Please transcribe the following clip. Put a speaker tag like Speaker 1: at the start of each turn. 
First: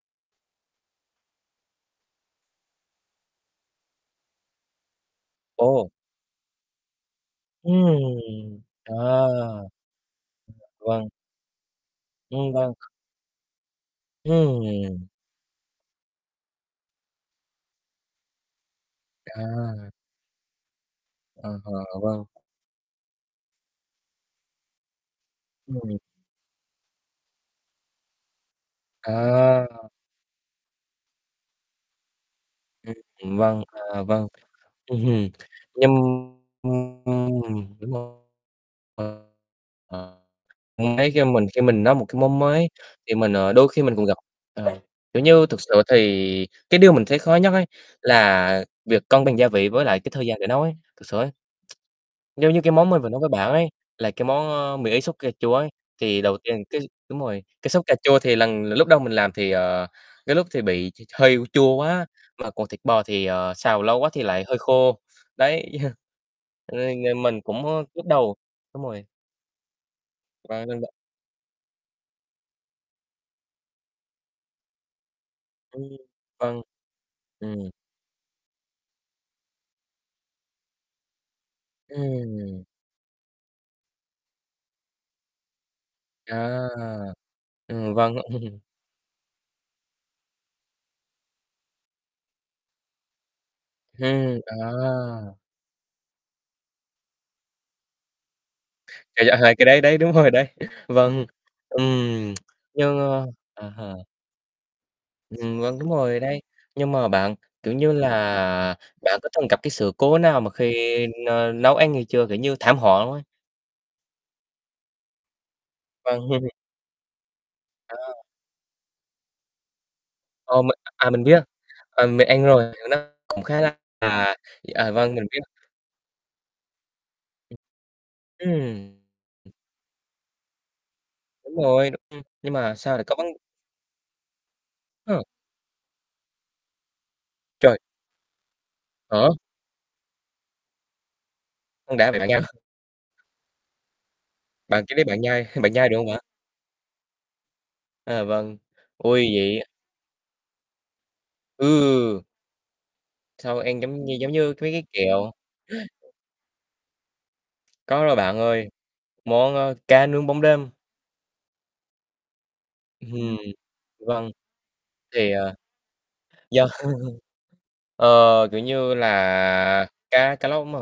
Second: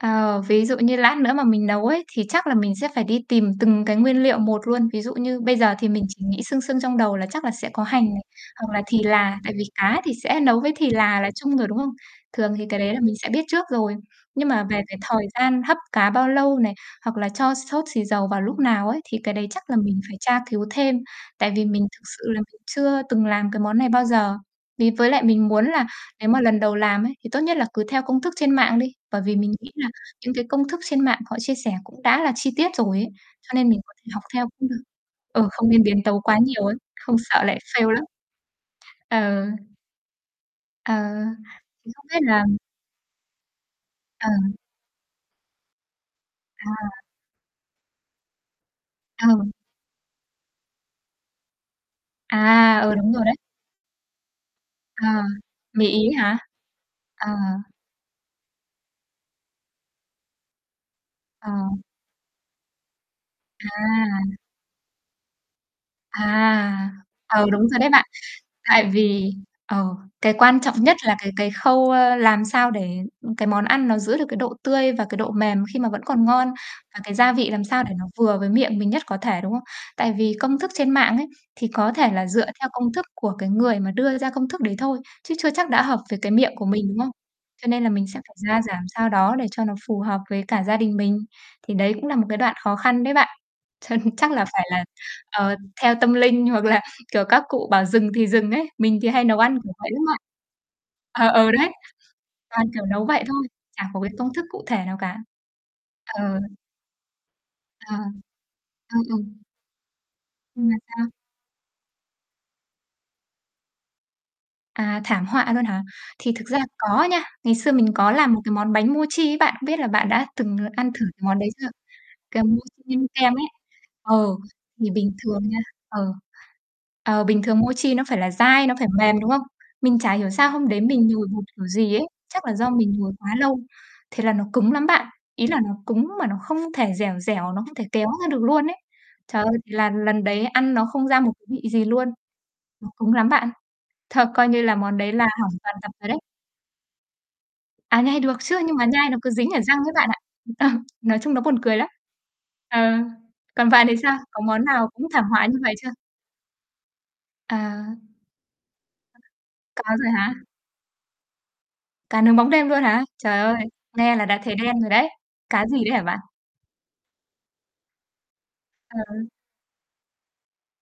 Speaker 1: Ờ, ví dụ như lát nữa mà mình nấu ấy, thì chắc là mình sẽ phải đi tìm từng cái nguyên liệu một luôn. Ví dụ như bây giờ
Speaker 2: Ồ.
Speaker 1: thì mình chỉ nghĩ sương sương trong đầu là chắc là sẽ có hành này,
Speaker 2: Ừm,
Speaker 1: hoặc là
Speaker 2: à.
Speaker 1: thì là, tại vì cá thì sẽ nấu với thì
Speaker 2: Vâng.
Speaker 1: là là chung rồi, đúng không?
Speaker 2: Ừm,
Speaker 1: Thường thì
Speaker 2: vâng.
Speaker 1: cái đấy là mình sẽ biết trước rồi. Nhưng mà về cái
Speaker 2: Ừm.
Speaker 1: thời gian hấp cá bao lâu này, hoặc là cho sốt xì dầu vào lúc nào ấy, thì cái đấy chắc là
Speaker 2: À.
Speaker 1: mình phải tra cứu thêm.
Speaker 2: À,
Speaker 1: Tại vì mình
Speaker 2: à,
Speaker 1: thực
Speaker 2: vâng.
Speaker 1: sự là mình chưa từng làm cái món này bao giờ, vì với lại mình muốn là
Speaker 2: Ừm.
Speaker 1: nếu mà lần đầu làm ấy, thì tốt nhất là cứ theo công thức trên mạng đi. Bởi vì mình
Speaker 2: À.
Speaker 1: nghĩ là những cái công thức trên mạng họ chia sẻ cũng đã là chi tiết rồi ấy,
Speaker 2: Ừm,
Speaker 1: cho
Speaker 2: vâng,
Speaker 1: nên mình có
Speaker 2: à,
Speaker 1: thể học
Speaker 2: vâng,
Speaker 1: theo cũng được.
Speaker 2: ừm hưm.
Speaker 1: Ừ, không nên
Speaker 2: Nhưng
Speaker 1: biến tấu quá nhiều ấy,
Speaker 2: [unintelligible]
Speaker 1: không sợ lại
Speaker 2: ừm, đúng
Speaker 1: fail lắm.
Speaker 2: rồi.
Speaker 1: Ờ.
Speaker 2: [unintelligible] Ờ,
Speaker 1: Ờ,
Speaker 2: mấy khi mình khi mình
Speaker 1: thì
Speaker 2: nấu một
Speaker 1: không biết
Speaker 2: cái món
Speaker 1: là
Speaker 2: mới, thì mình, ờ, đôi khi mình còn gặp
Speaker 1: Ờ.
Speaker 2: ờ, kiểu như, thực sự thì cái điều
Speaker 1: À.
Speaker 2: mình thấy khó nhất ấy là việc cân bằng gia
Speaker 1: Ừ.
Speaker 2: vị với lại cái thời gian để nấu ấy, thực sự ấy. Giống như cái
Speaker 1: À,
Speaker 2: món
Speaker 1: ừ,
Speaker 2: mình vừa
Speaker 1: đúng
Speaker 2: nói
Speaker 1: rồi
Speaker 2: với
Speaker 1: đấy.
Speaker 2: bạn ấy, là cái món, a, mì Ý sốt
Speaker 1: À,
Speaker 2: cà chua ấy.
Speaker 1: mì Ý ấy
Speaker 2: Thì đầu
Speaker 1: hả?
Speaker 2: tiên cái đúng
Speaker 1: À.
Speaker 2: rồi, cái sốt cà chua thì lần l lúc đầu mình làm thì, ờ, cái lúc thì bị t hơi chua
Speaker 1: À.
Speaker 2: quá, mà còn thịt bò thì, ờ, xào lâu quá thì
Speaker 1: À.
Speaker 2: lại hơi khô, đấy. Ơ,
Speaker 1: À,
Speaker 2: nh mình
Speaker 1: ừ,
Speaker 2: cũng,
Speaker 1: đúng
Speaker 2: a,
Speaker 1: rồi đấy bạn.
Speaker 2: lúc đầu đúng
Speaker 1: Tại
Speaker 2: rồi.
Speaker 1: vì ờ, cái quan
Speaker 2: Vâng, nên
Speaker 1: trọng
Speaker 2: b
Speaker 1: nhất là cái cái khâu, ơ, làm sao để, ừm, cái món ăn nó giữ được cái độ tươi và cái độ mềm khi
Speaker 2: Ừm.
Speaker 1: mà vẫn còn ngon,
Speaker 2: Vâng,
Speaker 1: và cái gia vị làm
Speaker 2: ừm.
Speaker 1: sao để nó vừa với miệng mình nhất có thể, đúng không? Tại vì công thức trên mạng ấy, thì có thể là dựa
Speaker 2: Ừm.
Speaker 1: theo công thức của cái người mà đưa ra công thức đấy thôi, chứ chưa chắc đã hợp với cái miệng của
Speaker 2: À,
Speaker 1: mình, đúng không? Cho nên là
Speaker 2: ừm,
Speaker 1: mình
Speaker 2: vâng.
Speaker 1: sẽ phải gia giảm sao đó để cho nó phù hợp với cả gia đình mình, thì đấy cũng là một cái đoạn khó khăn đấy bạn. Cho chắc
Speaker 2: Hừm,
Speaker 1: là phải là,
Speaker 2: à.
Speaker 1: ờ, theo tâm linh, hoặc là, kiểu, các cụ bảo dừng thì dừng ấy, mình thì hay nấu
Speaker 2: [unintelligible] Hai
Speaker 1: ăn
Speaker 2: cái
Speaker 1: kiểu
Speaker 2: đấy
Speaker 1: vậy
Speaker 2: đấy,
Speaker 1: lắm
Speaker 2: đúng
Speaker 1: bạn.
Speaker 2: rồi đấy, vâng.
Speaker 1: Ờ, ừ, đấy,
Speaker 2: Ừm,
Speaker 1: toàn, kiểu,
Speaker 2: nhưng,
Speaker 1: nấu vậy
Speaker 2: a
Speaker 1: thôi,
Speaker 2: à
Speaker 1: chả
Speaker 2: ha.
Speaker 1: có cái công thức cụ thể nào cả.
Speaker 2: Ừm, vâng, đúng rồi,
Speaker 1: Ừ.
Speaker 2: đấy, nhưng mà bạn, kiểu như
Speaker 1: Ờ,
Speaker 2: là,
Speaker 1: ừm,
Speaker 2: bạn có
Speaker 1: ừm.
Speaker 2: từng gặp cái sự cố nào mà
Speaker 1: Ừm, là
Speaker 2: khi
Speaker 1: sao?
Speaker 2: n nấu ăn hay chưa? Kiểu như thảm họa luôn ấy?
Speaker 1: À, thảm họa luôn hả?
Speaker 2: Vâng.
Speaker 1: Thì thực ra có nha. Ngày xưa mình có
Speaker 2: À.
Speaker 1: làm một cái món bánh mochi ấy, bạn không biết là bạn đã từng
Speaker 2: Ờ.
Speaker 1: l
Speaker 2: Mình
Speaker 1: ăn thử
Speaker 2: à,
Speaker 1: cái
Speaker 2: mình
Speaker 1: món
Speaker 2: biết.
Speaker 1: đấy chưa ạ?
Speaker 2: Ờ, mình
Speaker 1: Cái
Speaker 2: ăn rồi,
Speaker 1: mochi
Speaker 2: kiểu, nó
Speaker 1: nhân kem
Speaker 2: cũng
Speaker 1: ấy.
Speaker 2: khá là, à,
Speaker 1: Ừ,
Speaker 2: d
Speaker 1: thì
Speaker 2: à,
Speaker 1: bình
Speaker 2: vâng, mình biết.
Speaker 1: thường nha ừ, ờ, bình thường mochi nó phải là dai, nó phải
Speaker 2: Ừm.
Speaker 1: mềm, đúng không? Mình chả hiểu sao hôm đấy mình nhồi bột
Speaker 2: Đúng
Speaker 1: kiểu
Speaker 2: rồi,
Speaker 1: gì ấy, chắc
Speaker 2: nhưng
Speaker 1: là do
Speaker 2: mà
Speaker 1: mình
Speaker 2: sao lại
Speaker 1: nhồi
Speaker 2: có vấn
Speaker 1: quá lâu, thế là nó cứng lắm bạn.
Speaker 2: Ha?
Speaker 1: Ý là nó cứng mà nó không thể dẻo dẻo, nó không
Speaker 2: Trời.
Speaker 1: thể kéo ra được luôn ấy.
Speaker 2: Hả?
Speaker 1: Trời ơi, thế là lần đấy ăn nó không ra một cái vị gì
Speaker 2: Hông
Speaker 1: luôn,
Speaker 2: đã vậy bạn nha.
Speaker 1: nó cứng lắm bạn. Thật coi như là
Speaker 2: Bạn chỉ
Speaker 1: món
Speaker 2: lấy
Speaker 1: đấy
Speaker 2: bạn
Speaker 1: là
Speaker 2: nhai
Speaker 1: hỏng
Speaker 2: bạn
Speaker 1: toàn
Speaker 2: nhai
Speaker 1: tập
Speaker 2: được
Speaker 1: rồi
Speaker 2: hông
Speaker 1: đấy.
Speaker 2: ạ?
Speaker 1: À, nhai
Speaker 2: À,
Speaker 1: được
Speaker 2: vâng,
Speaker 1: chứa, nhưng mà nhai nó
Speaker 2: ui,
Speaker 1: cứ dính ở
Speaker 2: vậy
Speaker 1: răng ấy bạn ạ. Ờ, nói chung nó buồn cười lắm.
Speaker 2: Ừ.
Speaker 1: Ừ,
Speaker 2: Xong
Speaker 1: còn
Speaker 2: ăn
Speaker 1: bạn thì
Speaker 2: giống như
Speaker 1: sao?
Speaker 2: giống
Speaker 1: Có
Speaker 2: như
Speaker 1: món
Speaker 2: mấy cái
Speaker 1: nào cũng thảm
Speaker 2: kẹo.
Speaker 1: họa như vậy chưa? À.
Speaker 2: Có rồi bạn ơi, món, a,
Speaker 1: Có
Speaker 2: cá
Speaker 1: rồi
Speaker 2: nướng
Speaker 1: hả?
Speaker 2: bóng đêm.
Speaker 1: Cá nướng bóng đêm luôn hả?
Speaker 2: Ừm,
Speaker 1: Trời ơi, nghe là
Speaker 2: vâng.
Speaker 1: đã thấy đen rồi đấy.
Speaker 2: Thì, ờ,
Speaker 1: Cá gì đấy hả bạn?
Speaker 2: yeah, ờ, kiểu như
Speaker 1: Ừ.
Speaker 2: là, cá cá lóc m ạ.